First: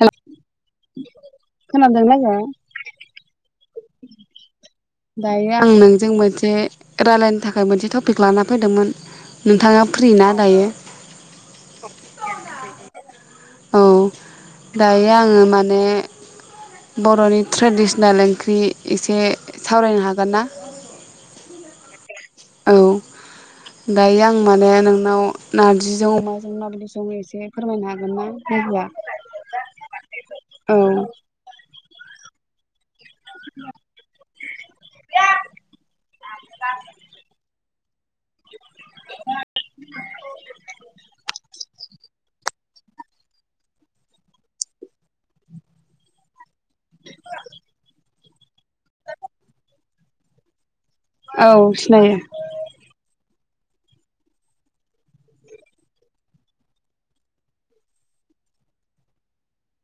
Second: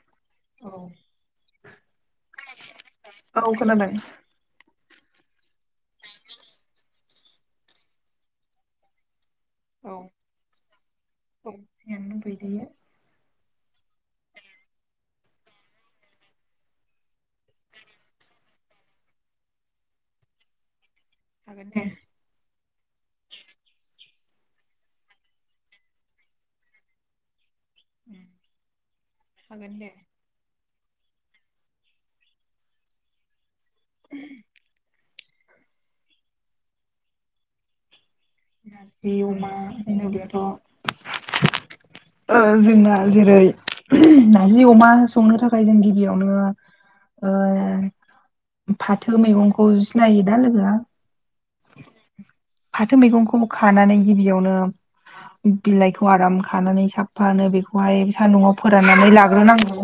हेल औ खोनादों आङो औ खोनादों। । दायो आं नोंजों मोनसे रालायनो थाखाय मोनसे टपिक लाना फैदोंमोन । नोंथाङा औ फ्रि ना दायो थिगानो दंथ'यो दायो। [unintelligible] औ दायो आङो माने बर'नि ट्रेडिसनेल ओंख्रि इसे सावरायनो हागोन ना? हागोन दे औ। दायो आं माने नोंनाव नार्जिजों अमाजों एसे फोरमायनो हागोन उम ना लोगोआ? हागोन दे। औ। [inaudible] [unintelligible] नारजि अमा होनोब्लाथ' ओ जोंना जेरै नारजि अमा संनो थाखाय जों गिबियावनो ओ फाथो मैगंखौ सिनायो दा लोगोआ? औ सिनायो । फाथो मैगंखौ खानानै गिबियावनो बिलाइखौ आराम खानानै साफानो बेखौहाय सान्दुंआव फोराननानै लाग्रोनांगौ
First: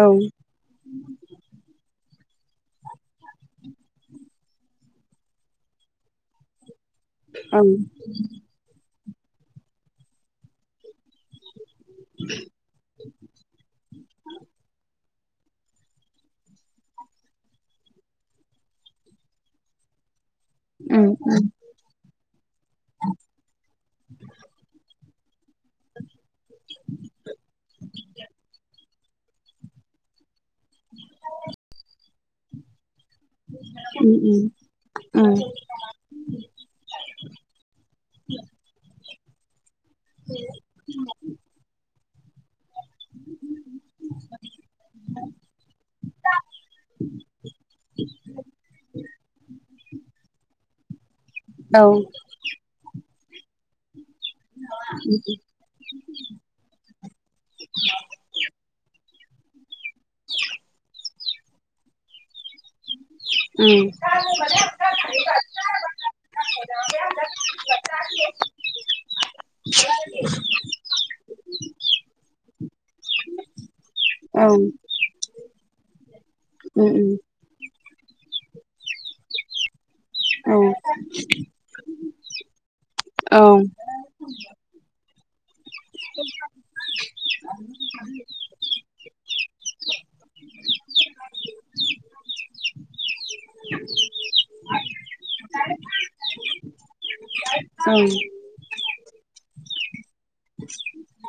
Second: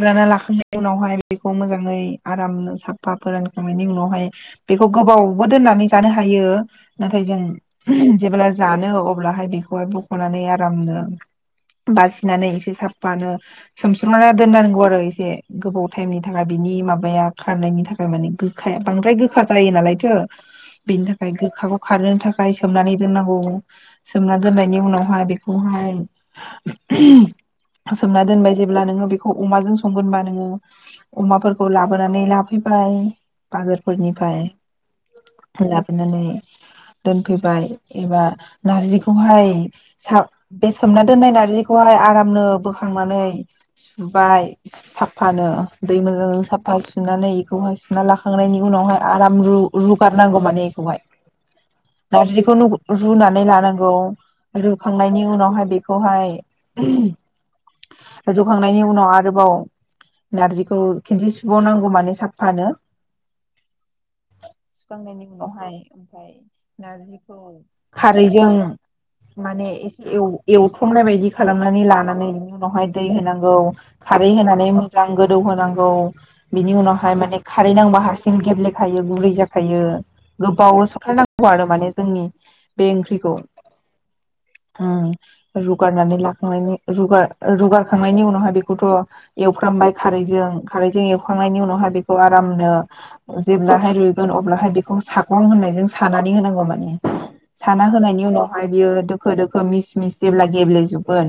औ लाखांनायनि उनावहाय बेखौ मोजाङै आरामनो साबफा फोरानखांनायनि उनावहाय बेखौ गोबाव बो दोननानै जानो हायो नाथाय औ जों जेब्ला जानो अब ब्लाहाय बेखौहाय बख'नानै आरामनो बासिनानै एसे साफानो सोमस्रोमना दोननांगौ आरो से गोबाव टाइमनि थाखाय बिनि माबाया खारनायनि थाखाय माने गोखाया बांद्राय गोखा जायो नालायथो बेनि उम थाखाय गोखाखौ खारहोनो थाखाय सोमनानै दोननांगौ सोमनानै दोननायनि उनावहाय बे खौहाय सोमना दोनबाय जेब्ला नोङो बे खौ अमाजों संगोनबा नोङो अमाफोरखौ लाबोनानै लाफैबाय बाजारफोरनिफ्राय उम उम लाबोनानै दोनफैबाय एबा नारजिखौहाय सा बे सोमना दोननाय नारजिखौहाय आरामनो बोखांनानै सुबाय साफानो दै मोजां साफा सुनानै बेखौहाय सुना लाखांनायनि उनावहाय आराम रु रुगारनांगौ माने एखौहाय उम औ नारजिखौ रुनानै लानांगौ रुखांनायनि उनावहाय बेखौहाय [unintelligible] रुखांनायनि उनाव आरो आरोबाव नारजिखौ खेनथि सुबावनांगौ मानो साफानो उम सुखांनायनि उनावहाय ओमफ्राय नारजिखौ खारैजों माने एसे एव एवथमनाय बायदि खालामनानै लानानै बिनि उनावहाय दै होनांगौ खारै औ होनानै उम मोजां गोदौ होनांगौ बिनि उम उनावहाय माने खारै नांबा हरसिं गेब्लेखायो गुरै जा थायो औ गोबाव [unintelligible] आरो माने जोंनि बे ओंख्रिखौ औ रुगारनानै लाखांनायनि रुगा रुगारखांनायनि उनावहाय बेखौथ' एवफ्रामबाय खारैजों खारैजों एवखांनायनि उनावहाय बेखौ आरामनो जेब्लाहाय गोन अब्लाहाय बेखौ सागं होननायजों सानानै होनांगौ माने साना औ होनायनि उम उनावहाय बियो दोखो दोखो मिस मिस जेब्ला गेब्ले जोबगोन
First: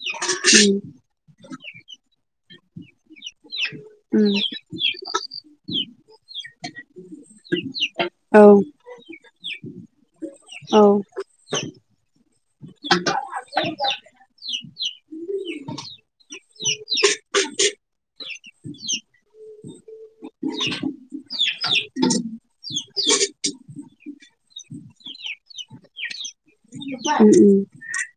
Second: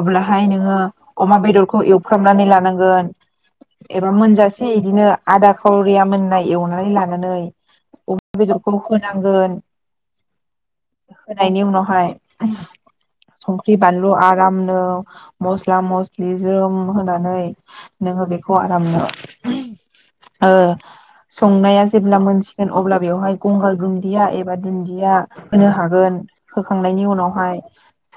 अब्लाहाय नोङो अमा बेदर खौ एवफ्रामनानै लानांगोन एबा उम मोनजासे इदिनो आदा खावरिया मोननाय एवनानै ला नानै औ [unintelligible] बेदरखौ होनांगोन औ होनायनि उनावहाय संख्रि बानलु आरामनो मस्ला मस्लि जोम होनानै नोङो बेखौ आरामनो ओ संनाया जेब्ला मोनसिगोन अब्ला बेवहाय गंगार दुन्दिया एबा दुन्दिया होनो हागोन खांनायनि उम उनावहाय उम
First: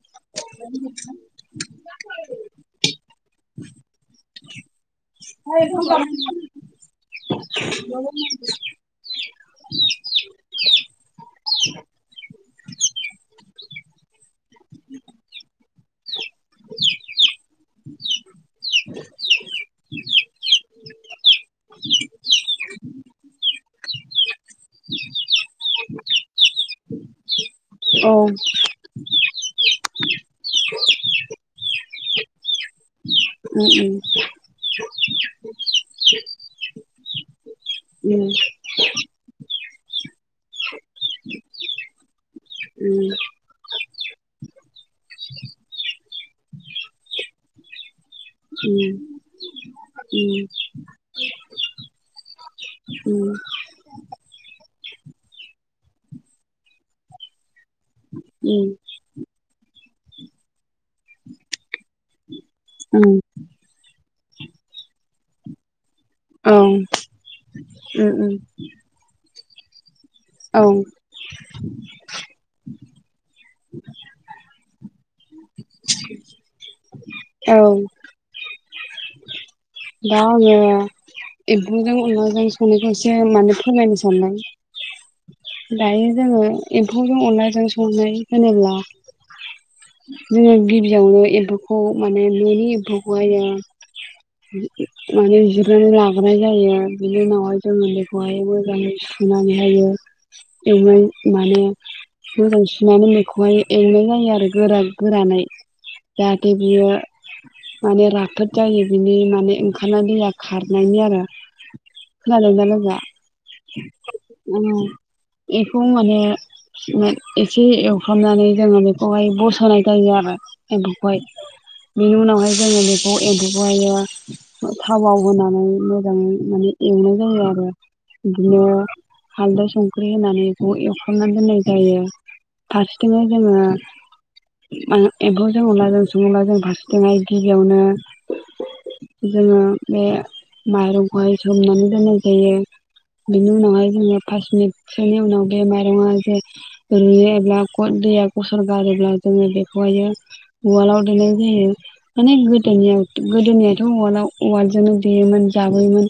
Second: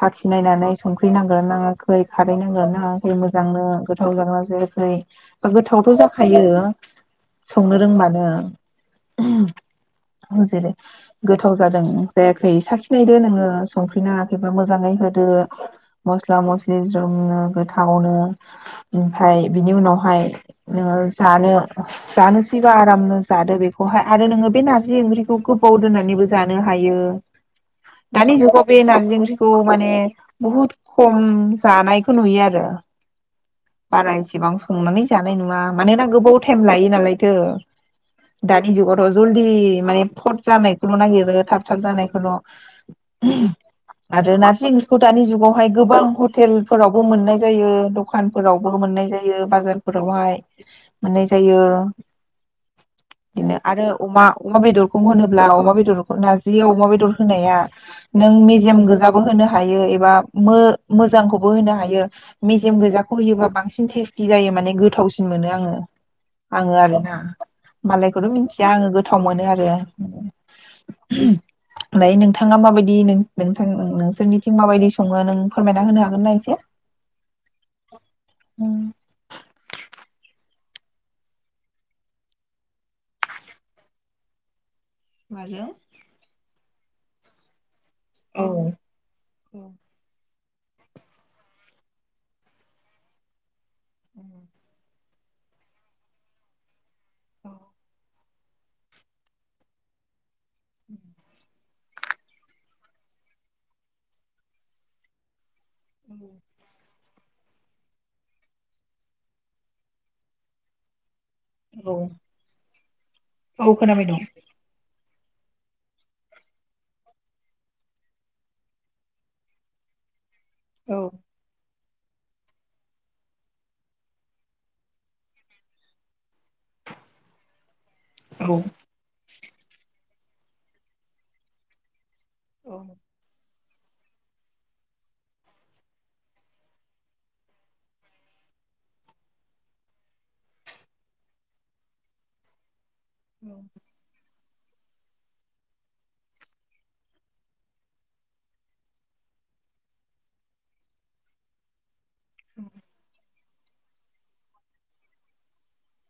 साखि नायनानै संख्रि नांदोंना नाङाखै खारै नांदोंना नाङाखै मोजांनो गोथाव जादोंना जायाखै बा गोथावथ' जाखायो संनो रोंबानो जेरै गोथाव जादों जायाखै साखिनायदो नोङो संख्रिनाङाखैबा मोजाङै होदो मस्ला मस्लि ज्रोमनो गोथावनो ओमफ्राय बिनि उनावहाय नोङो जानो जानोसैबा आरामनो जादो बेखौहाय आरो नोङो बे नारजि ओंख्रिखौ गोबाव दोननानैबो जानो हायो औ दानि उम जुगाव बे नारजि ओंखि खौ माने बुहुद खम जानायखौ नुयो आरो उम बारा एसेबां संनानै जानाय नुङा मानोना गोबाव टाइम लायो नालाय [unintelligible] उम जलदि माने फट जानायखौल' नागिरो थाब थाब जानायखौल' उम [inaudible] आरो नारजि ओंख्रिखौ दानि जुगावहाय गोबां हटेलफोरावबो मोननाय जायो दखानफोरावबो मोननाय जायो बाजार फोरावहाय माने जायो बिदिनो आरो अमा अमा बेदरखौ होनोब्ला अमा बेदरखौ नारजि अमा बेदर होनाया नों उम मेजियाम गोजाबो होनो हायो एबा मो मोजांखौबो होनो हायो मेजेम उम गोजाखौ होयोबा बांसिन टेस्टि जायो माने गोथावसिन मोनो आङो औ आङो उम आरोना मालायखौथ उम मिथियां गोथाव मोनो आरो औ ओमफ्राय नोंथाङा माबायदि नोंथां नोंसोरनिथिं माबायदि सङो नों फोरमायना होनो हागोनना इसे औ उ दा आङो एम्फौजों अनलाजों संनायखौ एसे माने फोरमायनो सानबाय माजों दायो जोङो एम्फौ जों अनलाजों संनाय औ होनोब्ला जोङो गिबियावनो एम्फौखौ माने न'नि एम्फौखौहायो माने जिरनानै लाग्रोनाय जायो बेनि उनावहाय जोङो बेखौहाय मोजाङै सुनानैहायनाय माने मोजां सुनानै बेखौहाय एवनाय जायो आरो गोरा गोरानै जाथे बियो माने राफोद जायो बिनि माने ओंखारनाय दैया खारनायनि आरो औ खोनादोंना लोगोआ औ खोनाबाय दं बेखौ माने एसे एवफ्रामनानै जोङो बेखौहाय बसोनाय जायो आरो औ एओमफाय बेनु नावहाय जङो बेखौफ एमफो बायो थावाव होनानै मोजाङै माने एवनाय जायो आरो औ बिदिनो हालदै संख्रि होनानै बे एवखांनानै दोननाय जायो फारसेथिंनो जोङो एम्फौ जों अला जों सङोब्ला जों फारसेथिंहाय गिबियावनो जोङो बे माइरंखौहाय सोमनानै दोननाय जायो बिनि उनाव हाय जोङो फास मिनिटसोनि उनाव बे माइरंआ जे रुयोब्ला दैया गसर गारोब्ला जोङो बेखौहायो उवालाव दोननाय जायो। माने गोदायनो आरो गोदोनियाथ' उवालाव उवालजोंनो देयोमोन जाबोयोमोन।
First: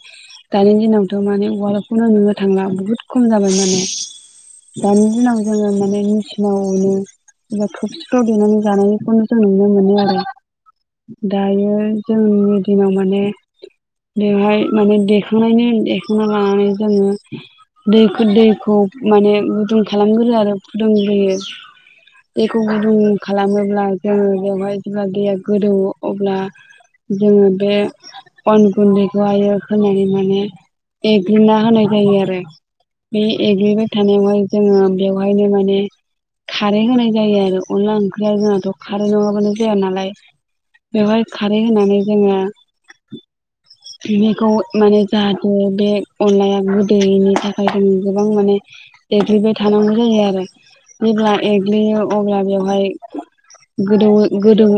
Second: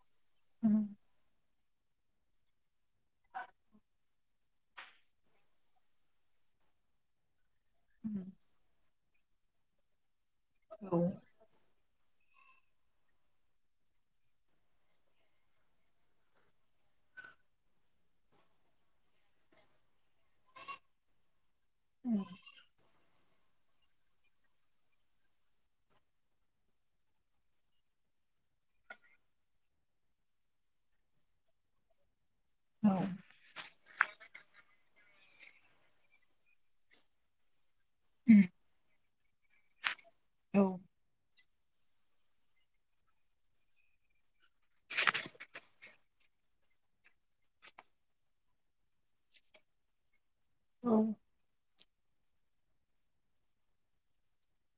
दानि दिनावथ' माने उवालखौनो नुनो थांला बुहुत खम जाबाय माने दानि दिनाव जोङो माने मेसिनावनो एबा थौसिफ्राव देनानै जानाय खौनो जों नुनो मोनो आरो। औ दायो जोंनि दिनाव माने बेवहाय माने देखांनायनि देखांना लानानै जोङो दै दैखौ माने गुदुं खालामग्रो आरो फुदुंग्रोयो जेखौ गुदुं खालामो जेब्ला जोङो बेवहाय जेब्ला दैया गोदो अब्ला जोङो बे अन गुन्दैखौहायो फोनानै माने एग्रिाहोनाय जायो आरो औ बे एग्लिबाय थानायावहाय जोङो बेवहायनो माने खारै होनाय जायो आरो। अनला ओंख्रिआ औ जोंहाथ' खारै नंआबा माने जाया नालाय। औ बेवहाय खा रै होनानै जोङो बेखौ माने जाहाथे बे अनलाया गोदैयैनि थाखाय जों गोबां माने देग्लिबाय थानांगौ जायो आरो। औ बिब्ला ए लैयो अब्ला बेवहाय गोदौ गोदौ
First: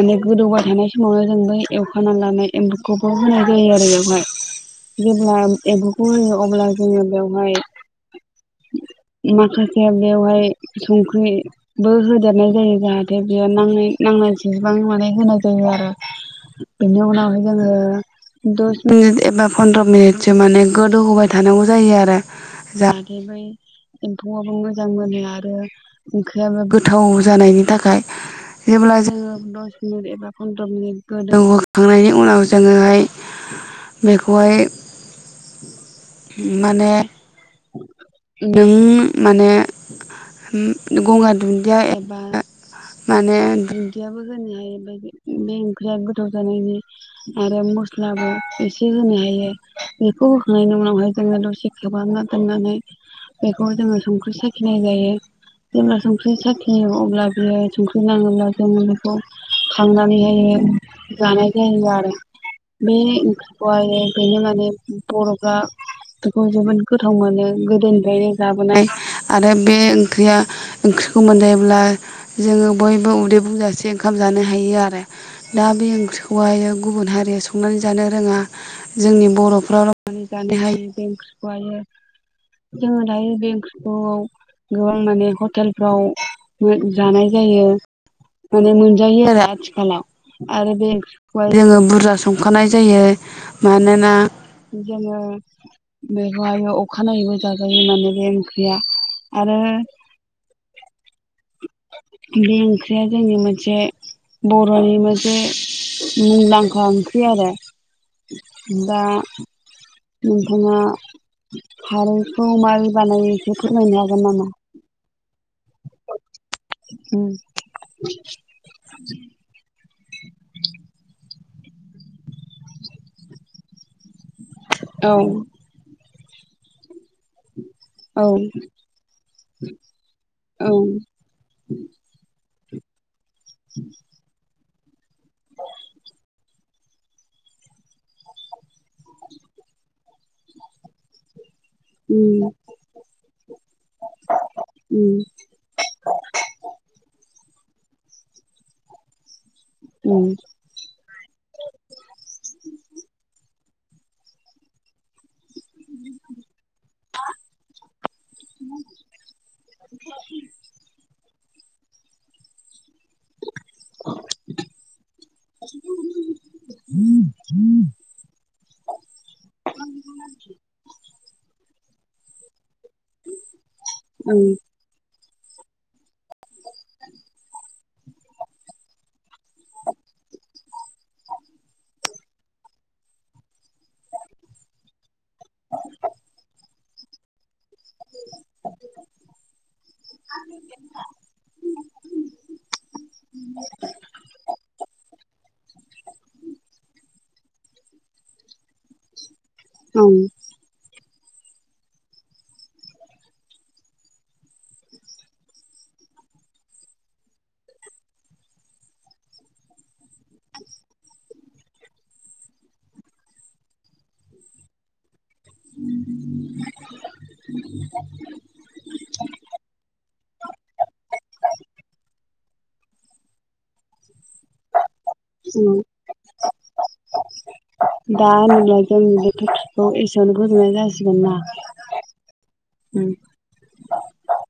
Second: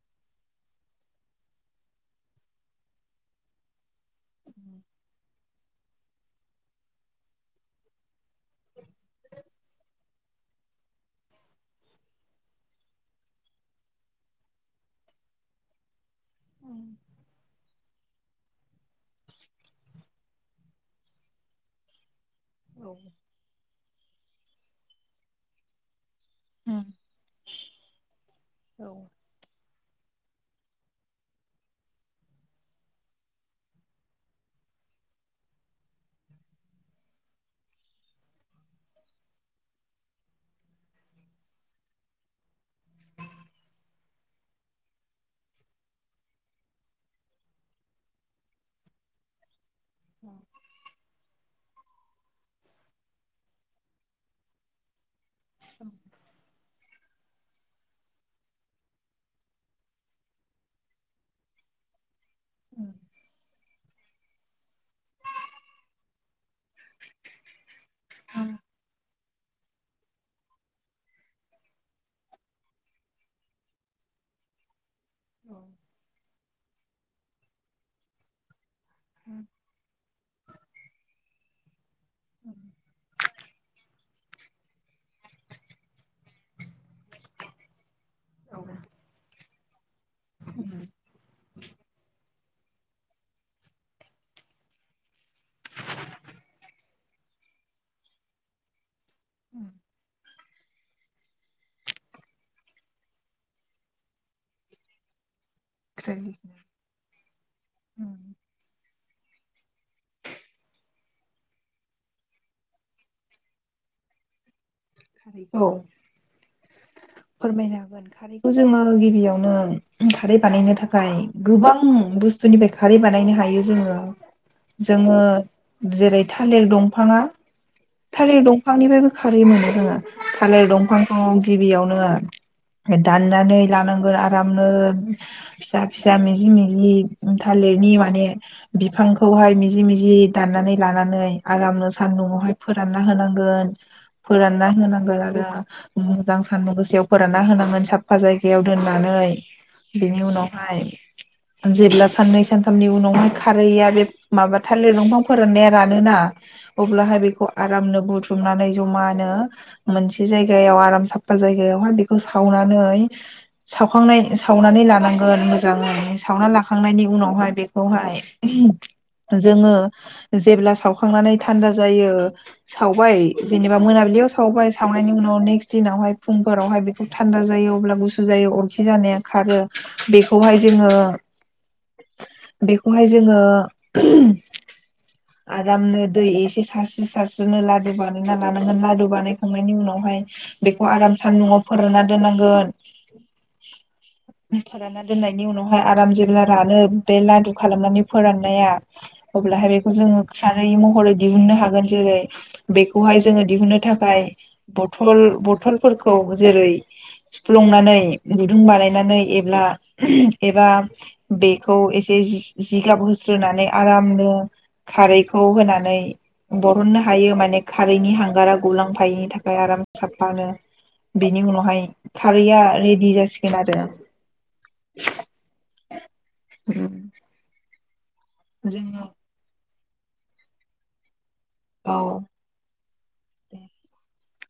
माने गोदौबाय थानाय समावनो जों बै एवखाना लानाय एम्बुखौ होनाय जायो आरो। जेब्ला एम्बु खौ होयो अब्ला जोङो बेवहाय माखासे बेवहाय संख्रिबो होदेरनाय जायो जाहाथे बेयाव नांनाय नांनाय जसेबां माने होनाय जायो आरो। बेनि उनावनो जोङो दस मिनिट एबा फन्द्र मिनिटसो माने गोदौ होबाय थानांगौ जायो आरो। औ जाहाथे बै एफौआवबो मोजां मोनो आरो ओंख्रियाबो गोथाव जानायनि थाखाय औ जेब्ला जोङो मिनिट एबा फन्द्र मिनिट गोदौहोखांनायनि उनाव जोङो ओमफाय बेखौहाय माने नों माने गंगार दुनदिया एबा माने दुनदियाबो होनो हायो बे ओंख्रिया गोथाव जानायनि आरो मस्लाबो एसे होनो हायो। बेखौ होखांनायनि उनावहाय जोङो दसे गोबां ना दाननानै बेखौ जोङो संख्रि साखिनाय जायो जोंना संख्रि साखिनायाव अब्ला बेयो संख्रि नाङोब्ला जोंङ बेखौ खांनानैहाय जानाय जायो आरो बे ओंख्रिखौहाय बेनि उनाव बे बर'फ्रा खौ जोबोद गोथाव मोनो गोदोनिफ्रायनो जाबोनाय आरो बे ओंख्रिया ओंख्रिखौ मोनजायोब्ला जोङो बयबो उदै बुंजासे ओंखाम जानो हायो आरो दा बे ओंख्रिखौहाय गुबुन हारिया स संनानै जानो रोङा जोंनि बर'फ्रावल जानो हायो बे ओंख्रिखौहायो जोङो दायो बे ओंख्रि औ गोबां माने हटेलफ्राव मो जानाय जायो माने मोनजायो आरो आथिखालाव आरो बे ओंख्रिखौहाय बुरजा संखानाय जायो मानोना जोङो बेखौहायो अखानायैबो जाजायो माने बे ओंख्रिया आरो बे ओंख्रिया जोंनि मोनसे बरनि मोनसे मुंदांखां बि आरो दा नोंथाङा खारैखौ मारै बानायो एसे फोरमायनो हागोन नामा? खारैखौ फोरमायनो हागोन खारैखौ जोङो गिबियावनो खारै बानायनो थाखाय गोबां बुस्थुनिफ्राय खारै बानायनो हायो जोङो। औ जोङो जेरै थालिर दंफाङा औ थालिर दंफांनिफ्रायबो खारै मोनो जोङो थालिर औ दंफांखौ गिबियावनो होन दाननानै लानांगोन आराम नो फिसा फिसा मिजि मिजि थालिरनि माने बिफांखौहाय मिजि मिजि दाननानै लानानै आरामनो उम सान्दुंहाय फोरानना होनांगोन फोरानना उम होनांगोन आरो मोजां सानदुं गोसोआव फोरान ना होनांगोन साफा जायगायाव दोननानै। बेनि उम उनावहाय जेब्ला साननै सानथामनि उनावहाय खारैया बे माबा थालिर दंफां फोराननाया रानोना अब्लाहाय बेखौ आरामनो बुथुमनानै जमानो मोनसे जायगायाव आराम स जायगायावहाय बेखौ सावनानै सावखांनाय सावनानै लानांगोन मोजाङै सावना लाखांनायनि उनावहाय बेखौहाय जोङो जेब्ला सावखांनानै थान्दा जायो। सावबाय जेनेबा मोनाबिलियाव उम सावबाय सावनायनि उनाव न नेक्स् दिनाव हाय फुंफोरावहाय बेखौ थान्दा जायो अब्लाबो गुसु जायो अरखि जानाया खारो बेखौहाय जोङो बेखौहाय जोङो आरामनो दै एसे सारसि सारस्रोनो ला दु बानायना लानांगोन लादु बानायखांनायनि उनावहाय बेखौ आराम सान्दुंआव फोरानना दोननांगोन फोरानना दोननायनि उनाव हायो आराम जेब्ला रानो बे लाद खालामनानै फोराननाया अब्लाहाय उम जोङो खारै महरै दिहुननो हागोन जेरै बेखौहाय जोङो दिहुननो थाखाय बथल बथलफोरखौ जेरै सुफ्लंनानै गुदुं बानायनानै एब्ला एबा बेखौ एसे जि-जिगाब होस्रोनानै आरामनो खारै खौ होनानै बरहननो हायो माने खारैनि हांगारा गुलांफायैनि थाखाय आराम साबफानो बिनि उनावहाय खारैया रेडि जासिगोन आरो। [inaudible] [unintelligible] जोङो खौ एसेयावनो फोजोबनाय जासिगोन ना। औ। औ। [inaudible]